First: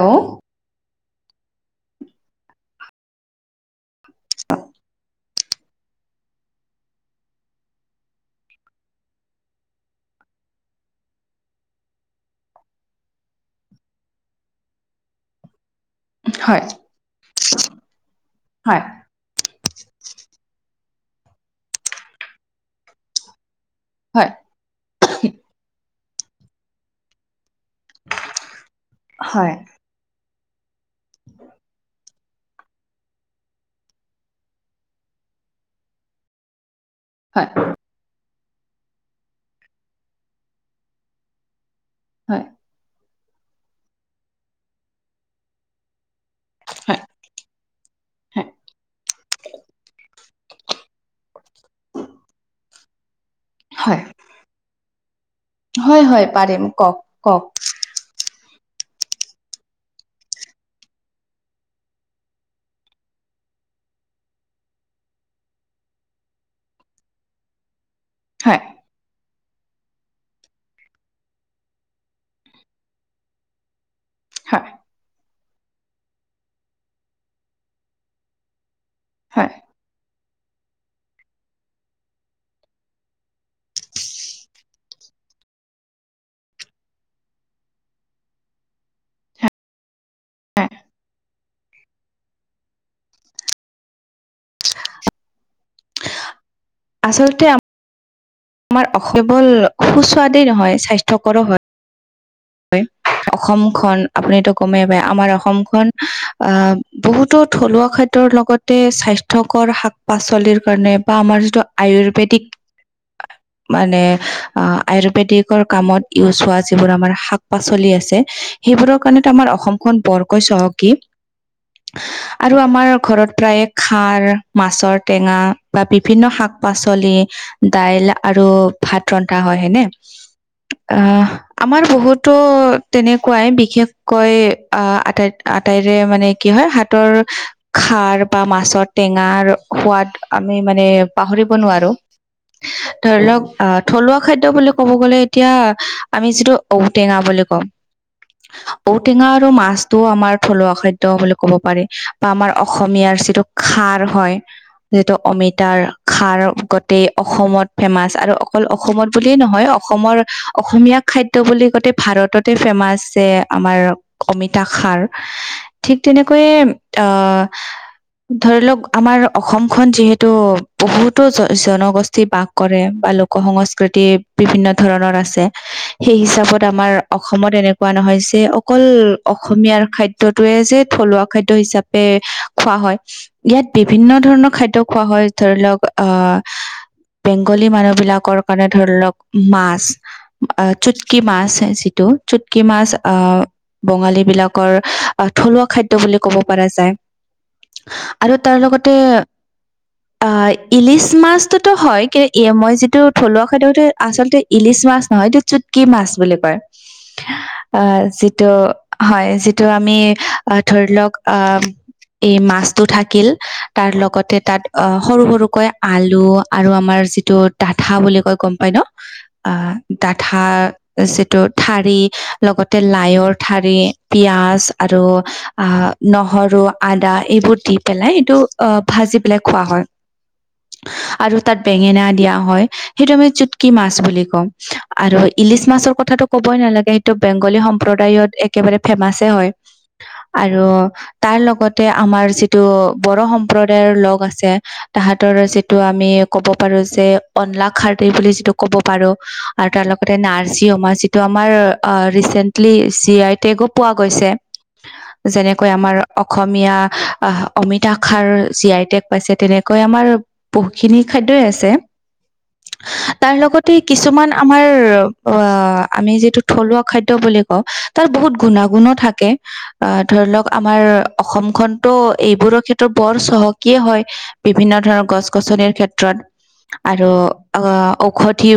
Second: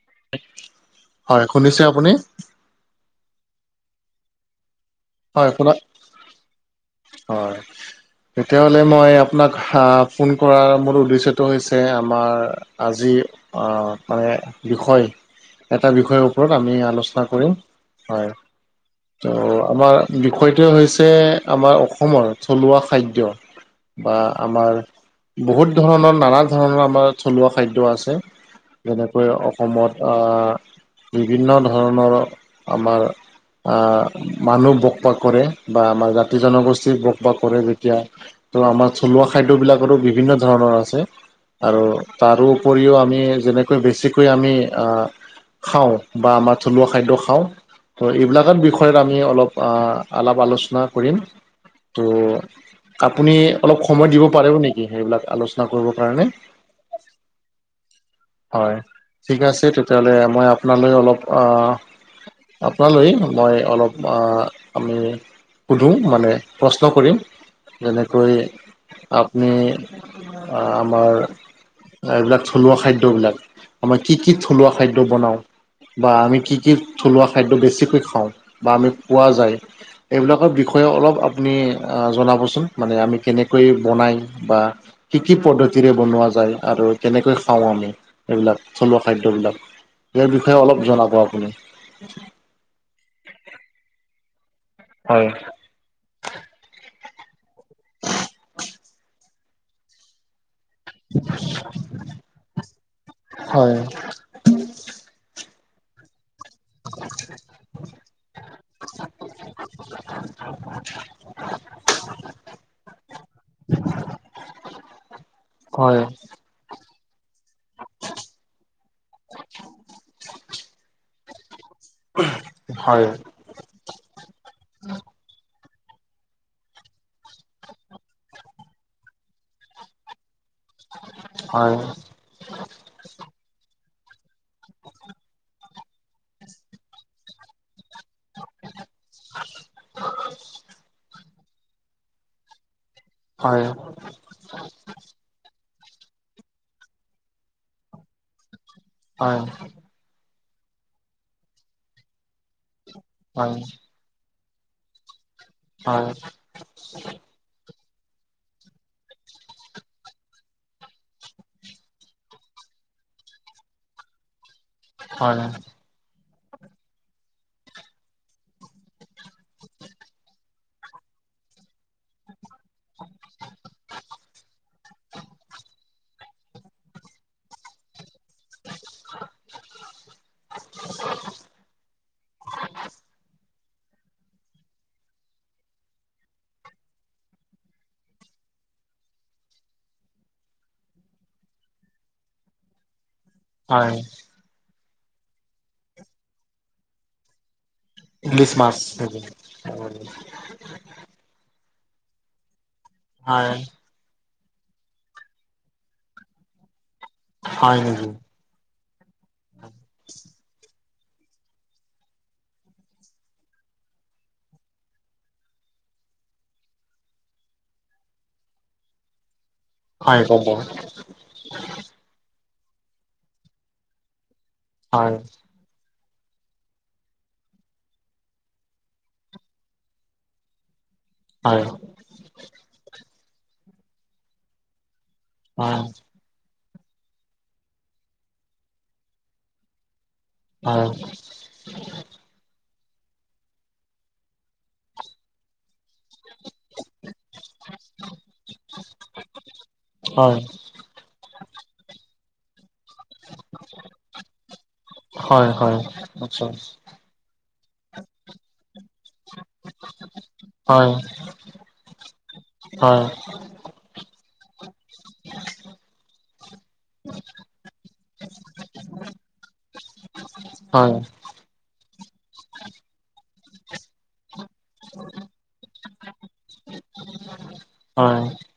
ল্ল হয়, শুনিছে আপুনি? [inaudible] হয় কোন? হয়। তেতিয়াহ'লে মই আপোনাক আহ ফোন কৰাৰ মোৰ উদ্দেশ্যটো হৈছে আমাৰ - আজি মানে বিষয়- এটা বিষয়ৰ ওপৰত হয় আমি আলোচনা কৰিম। হয়, হয় ত' আমাৰ- বিষয়টোৱে হৈছে আমাৰ অসমৰ থলুৱা খাদ্য। বা হয় আমাৰ বহুত ধৰণৰ নানা ধৰণৰ আমাৰ- থলুৱা খাদ্য আছে। যেনেকৈ হয় হয় অসমত আহঁ- বিভিন্ন ধৰণৰ আমাৰ আহঁ মানুহ ব - সবাস কৰে বা আমাৰ জাতি জনগোষ্ঠীক বসবাস হয় কৰে। যেতিয়া- ত' আমাৰ থলুৱা খাদ্যবিলাকৰো বিভিন্ন ধৰণৰ আছে আৰু হয় তাৰো - উপৰিও আমি যেনেকৈ বেছিকৈ আমি খাওঁ। বা আমাৰ থলুৱা খাদ্য খাওঁ, ত' হয় এইবিলাকৰ বিষয়ত আমি অলপ- অলপ আলোচনা কৰিম। ত' আপুনি অলপ হয় সময় দিব পাৰিব নেকি সেইবিলাক আলোচনা কৰিবৰ কাৰণে? দিম কওঁক। কওঁক। হয়, ঠিক আছে তেতিয়াহ'লে। মই আপোনালৈ অলপ আঁহ- আপোনালৈ মই অলপ আমি সুধো মানে প্ৰশ্ন কৰিম, যেনেকৈ- হয় আপুনি আমাৰ এইবিলাক থলুৱা খাদ্য- খাদ্যবিলাক, আমাৰ কি কি হয় থলুৱা খাদ্য বনাওঁ। বা আমি কি কি থলুৱা খাদ্য বেছিকৈ খাওঁ বা আমি পোৱা হয় যায়। এইবিলাকৰ বিষয়ে অলপ আপুনি জনাবচোন মানে আমি কেনেকৈ বনাই বা- কি কি পদ্ধতিৰে বনোৱা যায় আৰু কেনেকৈ খাওঁ আমি। এইবিলাক থলুৱা খাদ্যবিলাক ইয়াৰ বিষয়ে অলপ জনাব আপুনি? হয়। আচলতে আমাৰ কেৱল সুস্বাতেই নহয়, স্বাস্থ্য- [unintelligible] হয় অসমখন আপুনিটো গমেই পাই আমাৰ অসমখন- আঁহ', - বহুতো থলুৱা খাদ্যৰ লগতে স্বাস্থ্যকৰ শাক- পাচলিৰ কাৰণে বা আমাৰ যিটো আয়ুৰ্বেদিক- [unintelligible] মানে আহ আয়ুৰ্বেদিকৰ হয় কামত ইউজ হোৱা যিবোৰ আমাৰ শাক- পাচলি আছে, সেইবোৰৰ কাৰণেটো আমাৰ অসমখন বৰকৈ চহকী। আৰু আমাৰ হয় ঘৰত প্ৰায়- খাৰ, মাছৰ টেঙা, বা বিভিন্ন শাক-পাচলি- দাইল আৰু ভাত ৰন্ধা হয় নে। আহ হয় আমাৰ বহুত- তো তেনেকুৱাই বিশেষকৈ আহ আটাই আটাইৰে মানে কি হয় হাতৰ- খাৰ বা মাছৰ টেঙাৰ সোৱাদ আমি মানে পাহৰিব নোৱাৰো। ধৰি লওঁক হয় আঁহ থলুৱা খাদ্য বুলি ক'ব গ'লে এতিয়া আমি যিটো- ঔটেঙা বুলি কওঁ। ঔটেঙা হয় আৰু মাছ- টো আমাৰ থলুৱা খাদ্য বুলি ক'ব পাৰি বা আমাৰ অসমীয়াৰ যিটো হয় খাৰ হয়। যিটো অমিতাৰ হয় খাৰ- অসমত ফেমাচ আৰু অকল অসমত বুলিয়েই নহয় অসমৰ অসমীয়া খাদ্য বুলি গোটেই ভাৰততে ফেমাচ যে আমাৰ অমিতা খাৰ হয় ঠিক তেনেকৈয়ে আহ ধৰি লওক আমাৰ অসমখন যিহেতু বহুতো জনগোষ্ঠী বাস কৰে বা লোক সংস্কৃতি বিভিন্ন ধৰণৰ আছে সেই হিচাপত আমাৰ অসমত এনেকুৱা নহয় যে অকল অসমীয়াৰ খাদ্যটোয়ে যে থলুৱা খাদ্য হিচাপে খোৱা হয়। ইয়াত বিভিন্ন ধৰণৰ খাদ্য খোৱা হয় ধৰি লওক আহ বেংগলী মানুহ বিলাকৰ কাৰণে ধৰি লওক মাছ চুটকি মাছ যিটো চুটকি মাছ অ হয় বঙালী বিলাক আহ থলুৱা খাদ্য বুলি ক'ব পৰা যায় আৰু ইলিছ তাৰ মাছ লগতে নেকি? আহ ইলিছ মাছটোতো হয় কি মই যিটো থলুৱা হয় খাদ্যতে আচলতে ইলিছ মাছ নহয় এইটো চুটকি মাছ বুলি কয় হয় আহ নেকি যিটো হয় যিটো আমি ধৰি লওক আহ এই মাছটো থাকিল তাৰ লগতে তাত অ সৰু সৰুকৈ আলু আৰু আমাৰ যি তটো দাঠা বুলি কয় গম পাই ন আ হয় ডাঠা কব যিটো ঠাৰি লগতে লাইৰ ঠাৰি পিয়াজ আৰু হয় আহ নহৰু আদা এইবোৰ দি পেলাই এইটো ভাজি পেলাই খোৱা হয় [unintelligible] আৰু তাত বেঙেনা দিয়া হয় সেইটো আমি চুটকি মাছ বুলি কওঁ আৰু ইলিছ হয় মাছৰ কথাটো ক'বই নালাগে সেইটো বেংগলী সম্প্ৰদায়ত একেবাৰে ফেমাছে হয় আৰু হয় তাৰ লগত আমাৰ যিটো বড়ো সম্প্ৰদায়ৰ লগ আছে তাহাঁতৰ যি টো আমি ক'ব পাৰো যে অনলা খাৰি বুলি যিটো ক'ব পাৰো আৰু তাৰ লগতে হয় নাৰ্জী অমা যিটো টো আমাৰ ৰিচেন্টলি চি আই টেগো পোৱা গৈছে হয় যেনেকৈ হয় আমাৰ আচ্ছা অসমীয়া আহ অমিতাখাৰ জি আই টেক পাইছে তেনেকৈ আমাৰ হয় বহুতখিনি খাদ্যই আছে হয় তাৰ লগত কিছুমান আমাৰ অ আমি যিটো থলুৱা খাদ্য বুলি কওঁ তাত বহুত গুণাগুণো থাকে। অ ধৰি লওক আমাৰ হয় অসমখনতো এইবোৰৰ ক্ষেত্ৰত বৰ চহকিয়ে হয়। বিভিন্ন ধৰণৰ গছ গছনিৰ ক্ষেত্ৰত আৰু অ হয় ঔষধি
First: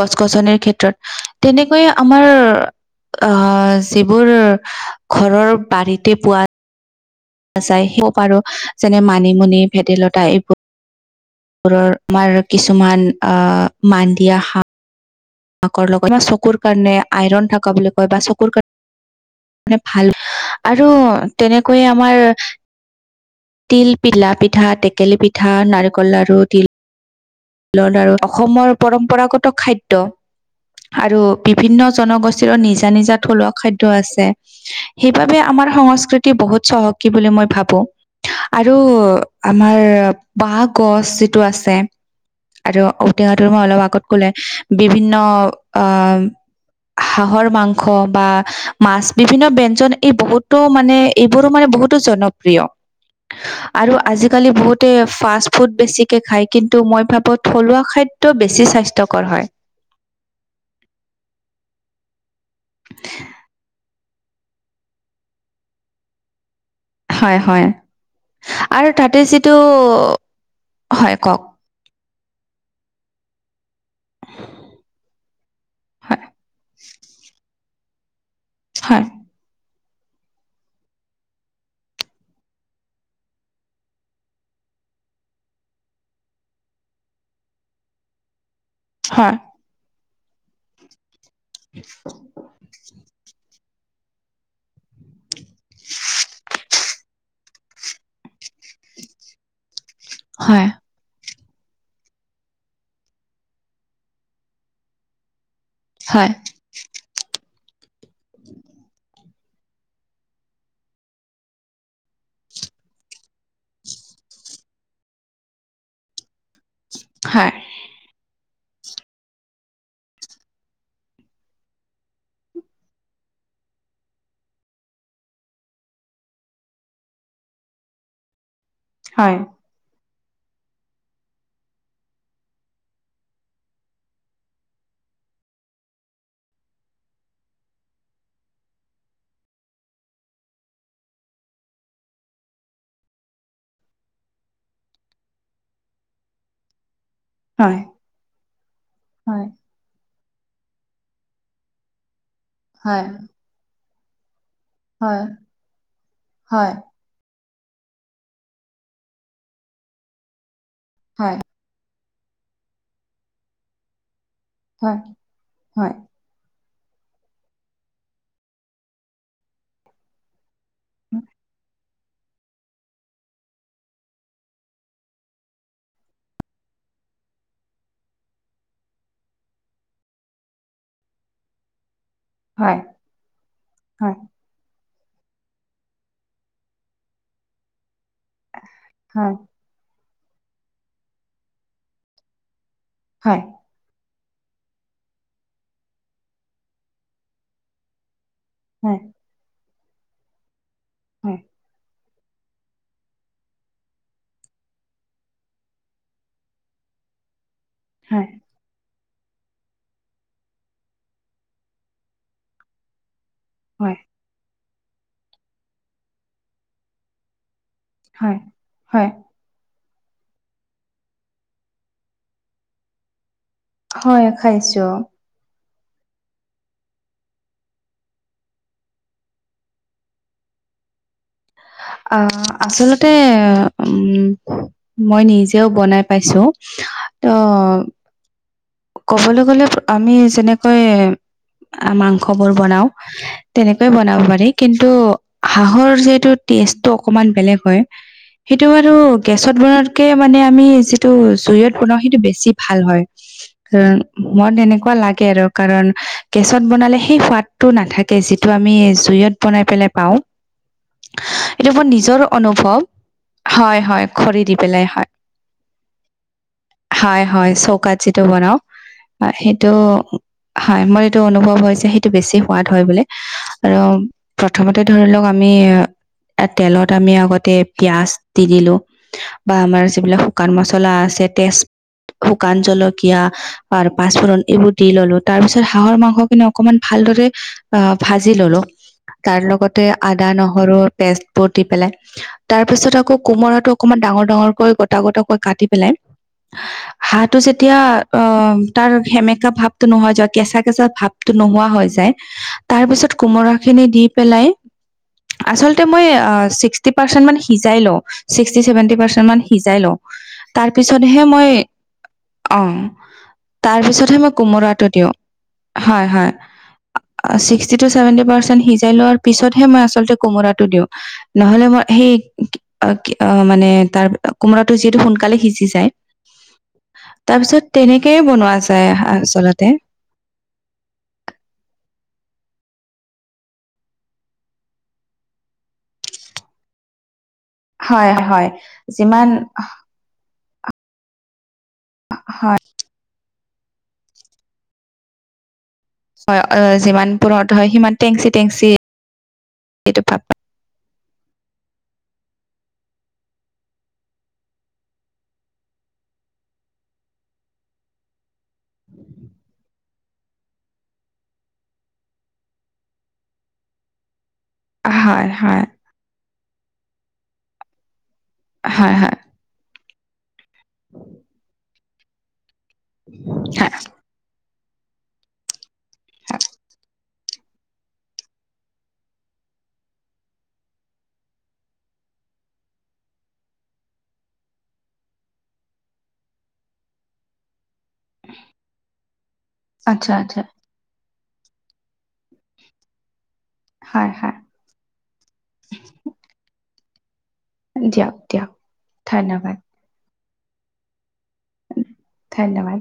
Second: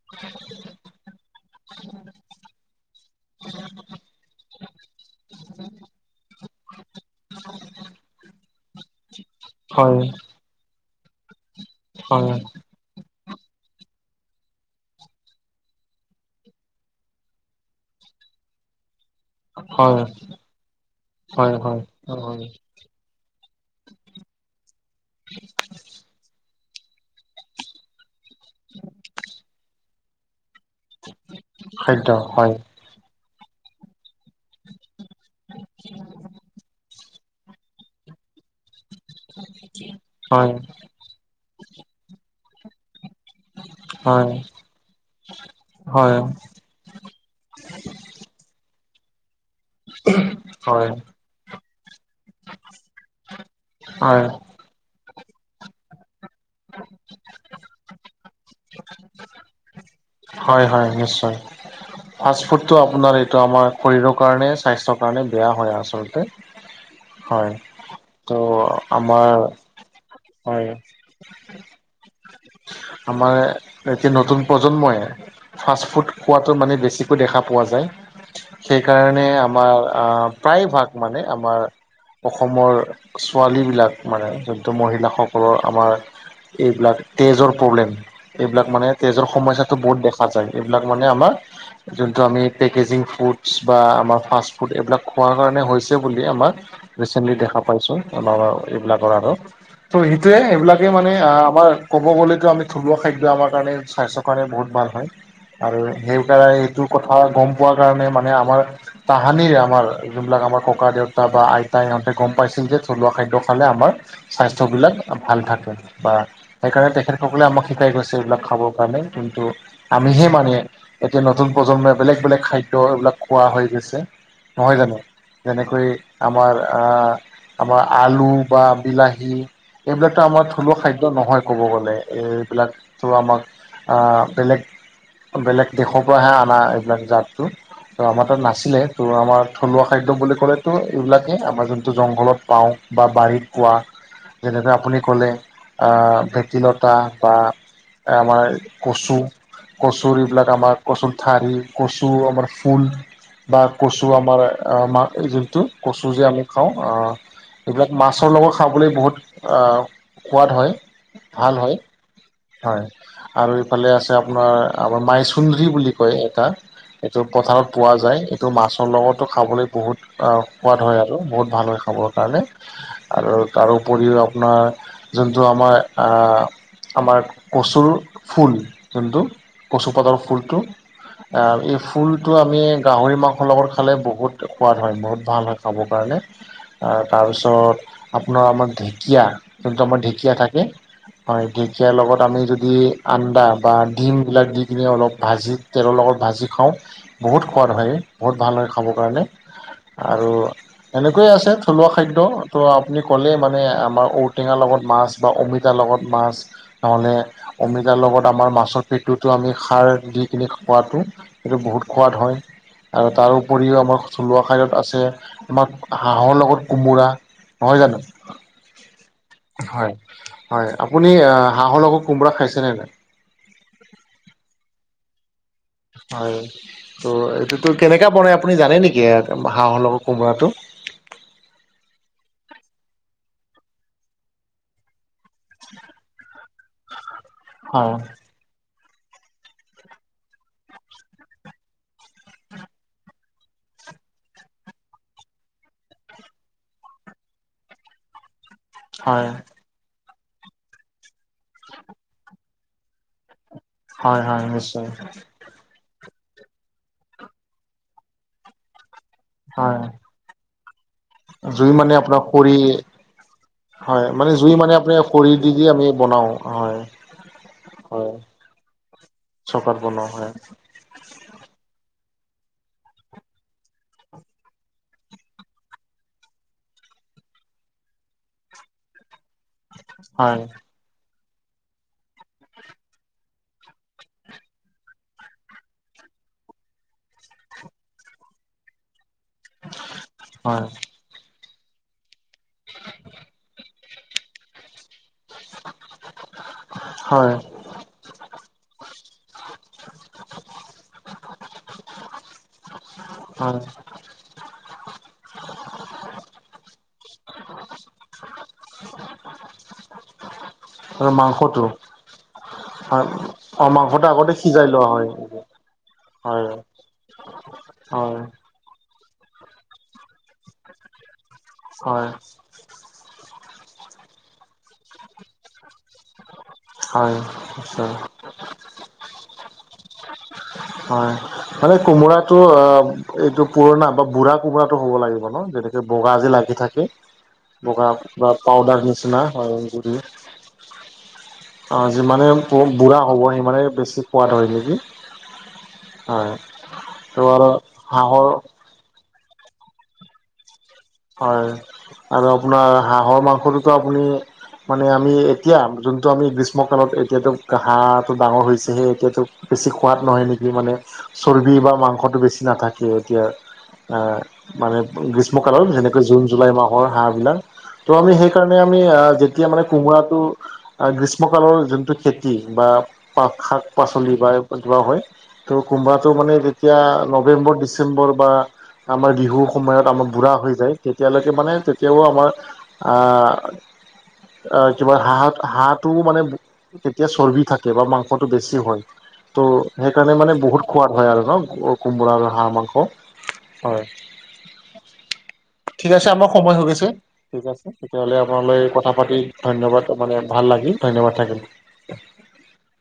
গছ গছনিৰ ক্ষেত্ৰত তেনেকৈয়ে আমাৰ আহ যিবোৰ ঘৰৰ বাৰীতে পোৱা যায় সেই পাৰো যেনে মানিমুনি হয় ভেদাইলতা এইবোৰ ৰ হয় আমাৰ কিছুমান আহ মান দিয়া হ মাকৰ লগত বা চকুৰ কাৰণে আইৰন থকা বুলি কয় বা চকুৰ কাৰণে মানে হয় ভাল আৰু হয় হয় তেনেকৈয়ে আমাৰ হয় তিল পলা পিঠা টেকেলি পিঠা নাৰিকল লাড়ু তিল আৰু অসমৰ পৰম্পৰাগত খাদ্য আৰু বিভিন্ন খাদ্য হয় জনগোষ্ঠীৰো নিজা নিজা থলুৱা খাদ্য আছে। সেইবাবে আমাৰ সংস্কৃতি বহুত চহকী বুলি মই ভাবোঁ। আৰু আমাৰ হয় বাঁহ গছ যিটো আছে আৰু েঙটোৰ মই অলপ আগত হয় কলে বিভিন্ন অ [inaudible] হয় হাঁহৰ মাংস বা মাছ বিভিন্ন ব জন এই বহুতো হয় হয় মানে এইবোৰো মানে বহুতো জনপ্ৰিয়। আৰু আজিকালি বহুত ফাষ্ট ফুড বেছিকে খায়, কিন্তু মই ভাবো থলুৱা খাদ্য বেছি স্বাস্থ্যকৰ হয়। হয় হয় নিশ্চয়। ফাষ্ট ফুডটো আপোনাৰ এইটো আমাৰ শৰীৰৰ কাৰণে স্বাস্থ্যৰ কাৰণে বেয়া হয় আচলতে। হয়। হয় হয় ত' আৰু তাতে আমাৰ যিটো হয় হয় কওক? আমাৰ এতিয়া নতুন প্ৰজন্মই ফাষ্ট ফুড হয় খোৱাটো মানে বেছিকৈ দেখা পোৱা যায়, হয় সেইকাৰণে আমাৰ প্ৰায় ভাগ মানে আমাৰ অসমৰ ছোৱালীবিলাক মানে যোনটো মহিলাসকলৰ আমাৰ এইবিলাক তেজৰ এইবিলাক মানে তেজৰ হয় সমস্যাটো বহুত দেখা যায় এইবিলাক মানে আমাৰ যোনটো আমি পেকেজিং ফুডছ বা আমাৰ ফাষ্ট ফুড এইবিলাক খোৱাৰ কাৰণে হৈছে বুলি আমাৰ ৰিচেণ্টলি দেখা পাইছো আম এইবিলাকৰ আৰু ত' সেইটোৱে হয় এইবিলাকে মানে আমাৰ ক'ব গ'লে আমি থলুৱা খাদ্য আমাৰ কাৰণে স্বাস্থ্যৰ কাৰণে বহুত ভাল হয় আৰু হয় সেইকাৰণে কথা গম কাৰণে মানে আমাৰ হানিৰে আমাৰ যোনবিলাক আমাৰ ককা - দেউতা বা আইতাই ইহঁতে গম পাইছিল যে থলুৱা খাদ্য খালে আমাৰ স্বাস্থ্য বিলাক ভাল থাকে বা সেইকাৰণে তেখেতসকলে হয় আমাক শিকাই গৈছে এইবিলাক খাব কাৰণে কিন্তু আমিহে মানে এতিয়া নতুন প্ৰজন্মই বেলেগ- বেলেগ খাদ্য এইবিলাক খোৱা হৈ গৈছে। নহয় জানো, যেনেকৈ আমাৰ- আমাৰ আলু বা বিলাহী হয় এইবিলাকতো আমাৰ থলুৱা খাদ্য নহয় ক'ব গ'লে। এইবিলাকতো আমাক বেলেগ বেলেগ দেশৰ পৰাহে অনা এইবিলাক জাতটো। ত' আমাৰ তাত নাছিলে ত' আমাৰ থলুৱা খাদ্য বুলি ক'লেতো এইবিলাকেই আমাৰ যোনটো জংঘলত পাওঁ। বা বাৰীত পোৱা যেনেকৈ আপুনি ক'লে ভেটিলতা বা হয়। এ' আমাৰ কচু হয় - কচুৰ এইবিলাক আমাৰ কচুৰ ঠাৰি কচু আমাৰ ফুল হয় বা কচু আমাৰ ম হয় যোনটো কচু যে আলি হয় খাওঁ। এইবিলাক মাছৰ লগত খাবলৈ বহুত সোৱাদ হয় ভাল হয়। হয় আৰু এইফালে আছে আপোনাৰ হয় আমাৰ মাইচুন্দ্ৰী হয় বুলি কয় এটা। এইটো বজাৰত পোৱা যায় এইটো মাছৰ লগতো খাবলৈ বহুত সোৱাদ হয় আৰু বহুত ভাল হয় খাবৰ কাৰণে। আৰু তাৰ উপৰিও আপোনাৰ যোনটো আমাৰ আমাৰ কচুৰ ফুল যোনটো কচুপাতৰ ফুলটো। এই ফুলটো আমি হয় হয় গাহৰি মাংসৰ লগত খালে হয় হয় হয় বহুত সোৱাদ হয় বহুত ভাল হয় খাবৰ কাৰণে তাৰপিছত আপোনাৰ আমাৰ ঢেকীয়া, যোনটো আমাৰ ঢেকীয়া থাকে হয়। ঢেকীয়াৰ লগত আমি যদি আনন্দা। হয় বা ডিমবিলাক দি কিনে অলপ ভাজি তেলৰ লগত ভাজি খাওঁ। বহুত সোৱাদ হয়, বহুত ভাল হয় খাব কাৰণে- আৰু এনেকৈয়ে আছে থলুৱা খা- খাদ্য, ত' আপুনি ক'লে মানে আমাৰ ঔঁ-টেঙাৰ লগত মাছ বা অমিতাৰ লগত মাছ নহ'লে অমিতাৰ লগত আমাৰ মাছত পেটোতো আমি খাৰ দি কিনি খোৱাটো সেইটো বহুত সোৱাদ হয় আৰু তাৰো উপৰিও হয় আমাৰ থলুৱা খাইদত আছে আমাৰ হাঁহৰ লগত কোমোৰা, নহয় জানো? হয়, হয়। হয়, হয় আপুনি হাঁহৰ লগত কোমোৰা খাইছে নে নাই? হয় খাইছো। হয়, ত' এইটো তো কেনেকা বনাই আপুনি জানে নেকি হাঁহৰ লগৰ কোমোৰাটো? আ আচলতে উম্ মই নিজেও বনাই পাইছো, ত' হয় ক'বলে গলে আমি যেনেকৈ মাংস বোৰ বনাও তেনেকৈ বনাব পাৰি কিন্তু হাঁহৰ যিটোত টেষ্টটো অকমান বেলেগ হয়, সেইটো বাৰু হয় গেছত বনাত- কে মানে আমি যিটো জুইয়ত বনাওঁ সেইটো বেছি ভাল হয়। হয় হয় মই নিশ্চয় তেনেকুৱা লাগে আৰু কাৰণ গেছত বনালে সেই সোৱাদটো নাথাকে যিটো আমি জুইয়ত বনাই হয় পেলাই পাওঁ। এইটো জুই মোৰ মানে নিজৰ আপোনাৰ অনুভৱ খৰি- হয় মানে খৰি দি জুই মানে পেলাই আপুনি হয়, খৰি দি-দি আমি বনাও, হয়। হয় হয় চৌকাত হয় যিটো বনাও, সেইটো চকাত বনোৱা হয় হয় মোৰ এইটো অনুভৱ হয় যে সেইটো বেছি সোৱাদ হয় বোলে। আৰু প্ৰথমতে ধৰি লওক আমি এ তেলত আমি আগতে পিয়াজ দি দিলো, বা আমাৰ যিবিলাক হয় শুকান মাছ চলা আছে তেছ, শুকান জলকীয়া আৰু পাঁচফোৰণ এইবোৰ দি ললো তাৰ পিছত হাঁহৰ মাংসখিনি অকমান ভালদৰে অ, ভাজি ললো। তাৰ লগতে আদা হয় নহৰুৰ পেষ্ট বোৰ দি পেলাই, তাৰ পিছত আকৌ কোমোৰাটো অকমান ডাঙৰ-ডাঙৰকৈ গটা-গটাকৈ কাটি পেলাই, হয় হাঁহটো যেত- তিয়া অ তাৰ সেমেকা ভাৱটো নহ যোৱা কেঁচা-কেঁচা ভাৱটো নহোৱা হৈ যায় [inaudible] তাৰ পিছত কোমোৰা হয় খিনি দি পেলাই, আচল ত' মই ছিক্সি পাৰ্চেন্ট মান সিজাই লও, ছিক্সি-চেভেণ্টি পাৰ্চেন্ট মান সিজাই ল‌ও। আৰু তাৰপিছতহে মই মাংসটো অঁ, হয় অ তাৰ মাংসটো পিছতহে মই আগতে সিজাই লোৱা কোমোৰাটো হয় দিওঁ। হয় হয়। ছিক্সটি টু হয় চেভেটি পাৰ্চেণ সিজাই লোৱাৰ পিছতহে মই আচলতে কোমোৰাটো দিওঁ, নহলে মই হয় সেই অ-কি অ মানে তাৰ কোমোৰাটো যিহেতু সোনকালে সিজি যায় হয় তাৰ পিছত নিশ্চয় তেনেকেই বনোৱা যায় আচলতে। হয়, মানে কোমোৰাটো অ- এইটো পুৰণা বা বুঢ়া কোমোৰাটো হ'ব লাগিব ন? যেনেকা বগা যে লাগি থাকে। বগা হয় বা হয় পাউদাৰ নিচিনা যিমান হয় গুৰি অ যিমানে বুঢ়া হ'ব সিমানে বেছি খোৱাদ হয় নেকি? হয় অ যিমান ত পূৰত আৰু হয় সিমান হাঁহৰ টেংচি-টেংচি- সেইটো ভাপ হয়, আৰু আপোনাৰ হাঁহৰ মাংসটোতো আপুনি মানে আমি এতিয়া যোনটো আমি গ্ৰীষ্মকালত এতিয়াতো হাঁহ-টো ডাঙৰ হৈছেহে এতিয়াতো বেছি সোৱাদ নহয় নেকি মানে চৰ্বি বা মাংসটো বেছি নাথাকে এতিয়া অ মানে হয় হয় গ্ৰীষ্মকালত যেনেকৈ জুন, জুলাই মাহৰ হাঁহবিলাক ত' আমি সেইকাৰণে আমি হয় হয় এতিয়া মানে কোমোৰাটো গ্ৰীষ্মকালৰ যোনটো খেতি বা হয় শাক হয়। পাচ চলি বা কিবা হয়, ত'কোনবাটো মানে যেতিয়া নৱেম্বৰ, ডিচেম্বৰ বা আমাৰ বিহুৰ সময়ত আমাৰ বুঢ়া হৈ যায়। তেতিয়ালৈকে মানে তেতিয়াও আমাৰ আ আহ কিবা হাঁহ হাঁহটো মানে তেতিয়া চৰ্বি থাকে বা মাংসটো বেছি হয়। ত' আচ্ছা সেইকাৰণে মানে আচ্ছা বহুত সোৱাদ হয় আৰু ন কোমোৰা আৰু হাঁহ মাংস হয় ৰাখা। ঠিক আছে আমাৰ সময় হৈ গৈছে ঠিক আছে দিয়ক তেতিয়াহলে দিয়ক আপোনালৈ কথা পাতি ধন্যবাদ ত মানে ভাল লাগিল ধন্যবাদ থাকিল ধন্যবাদ।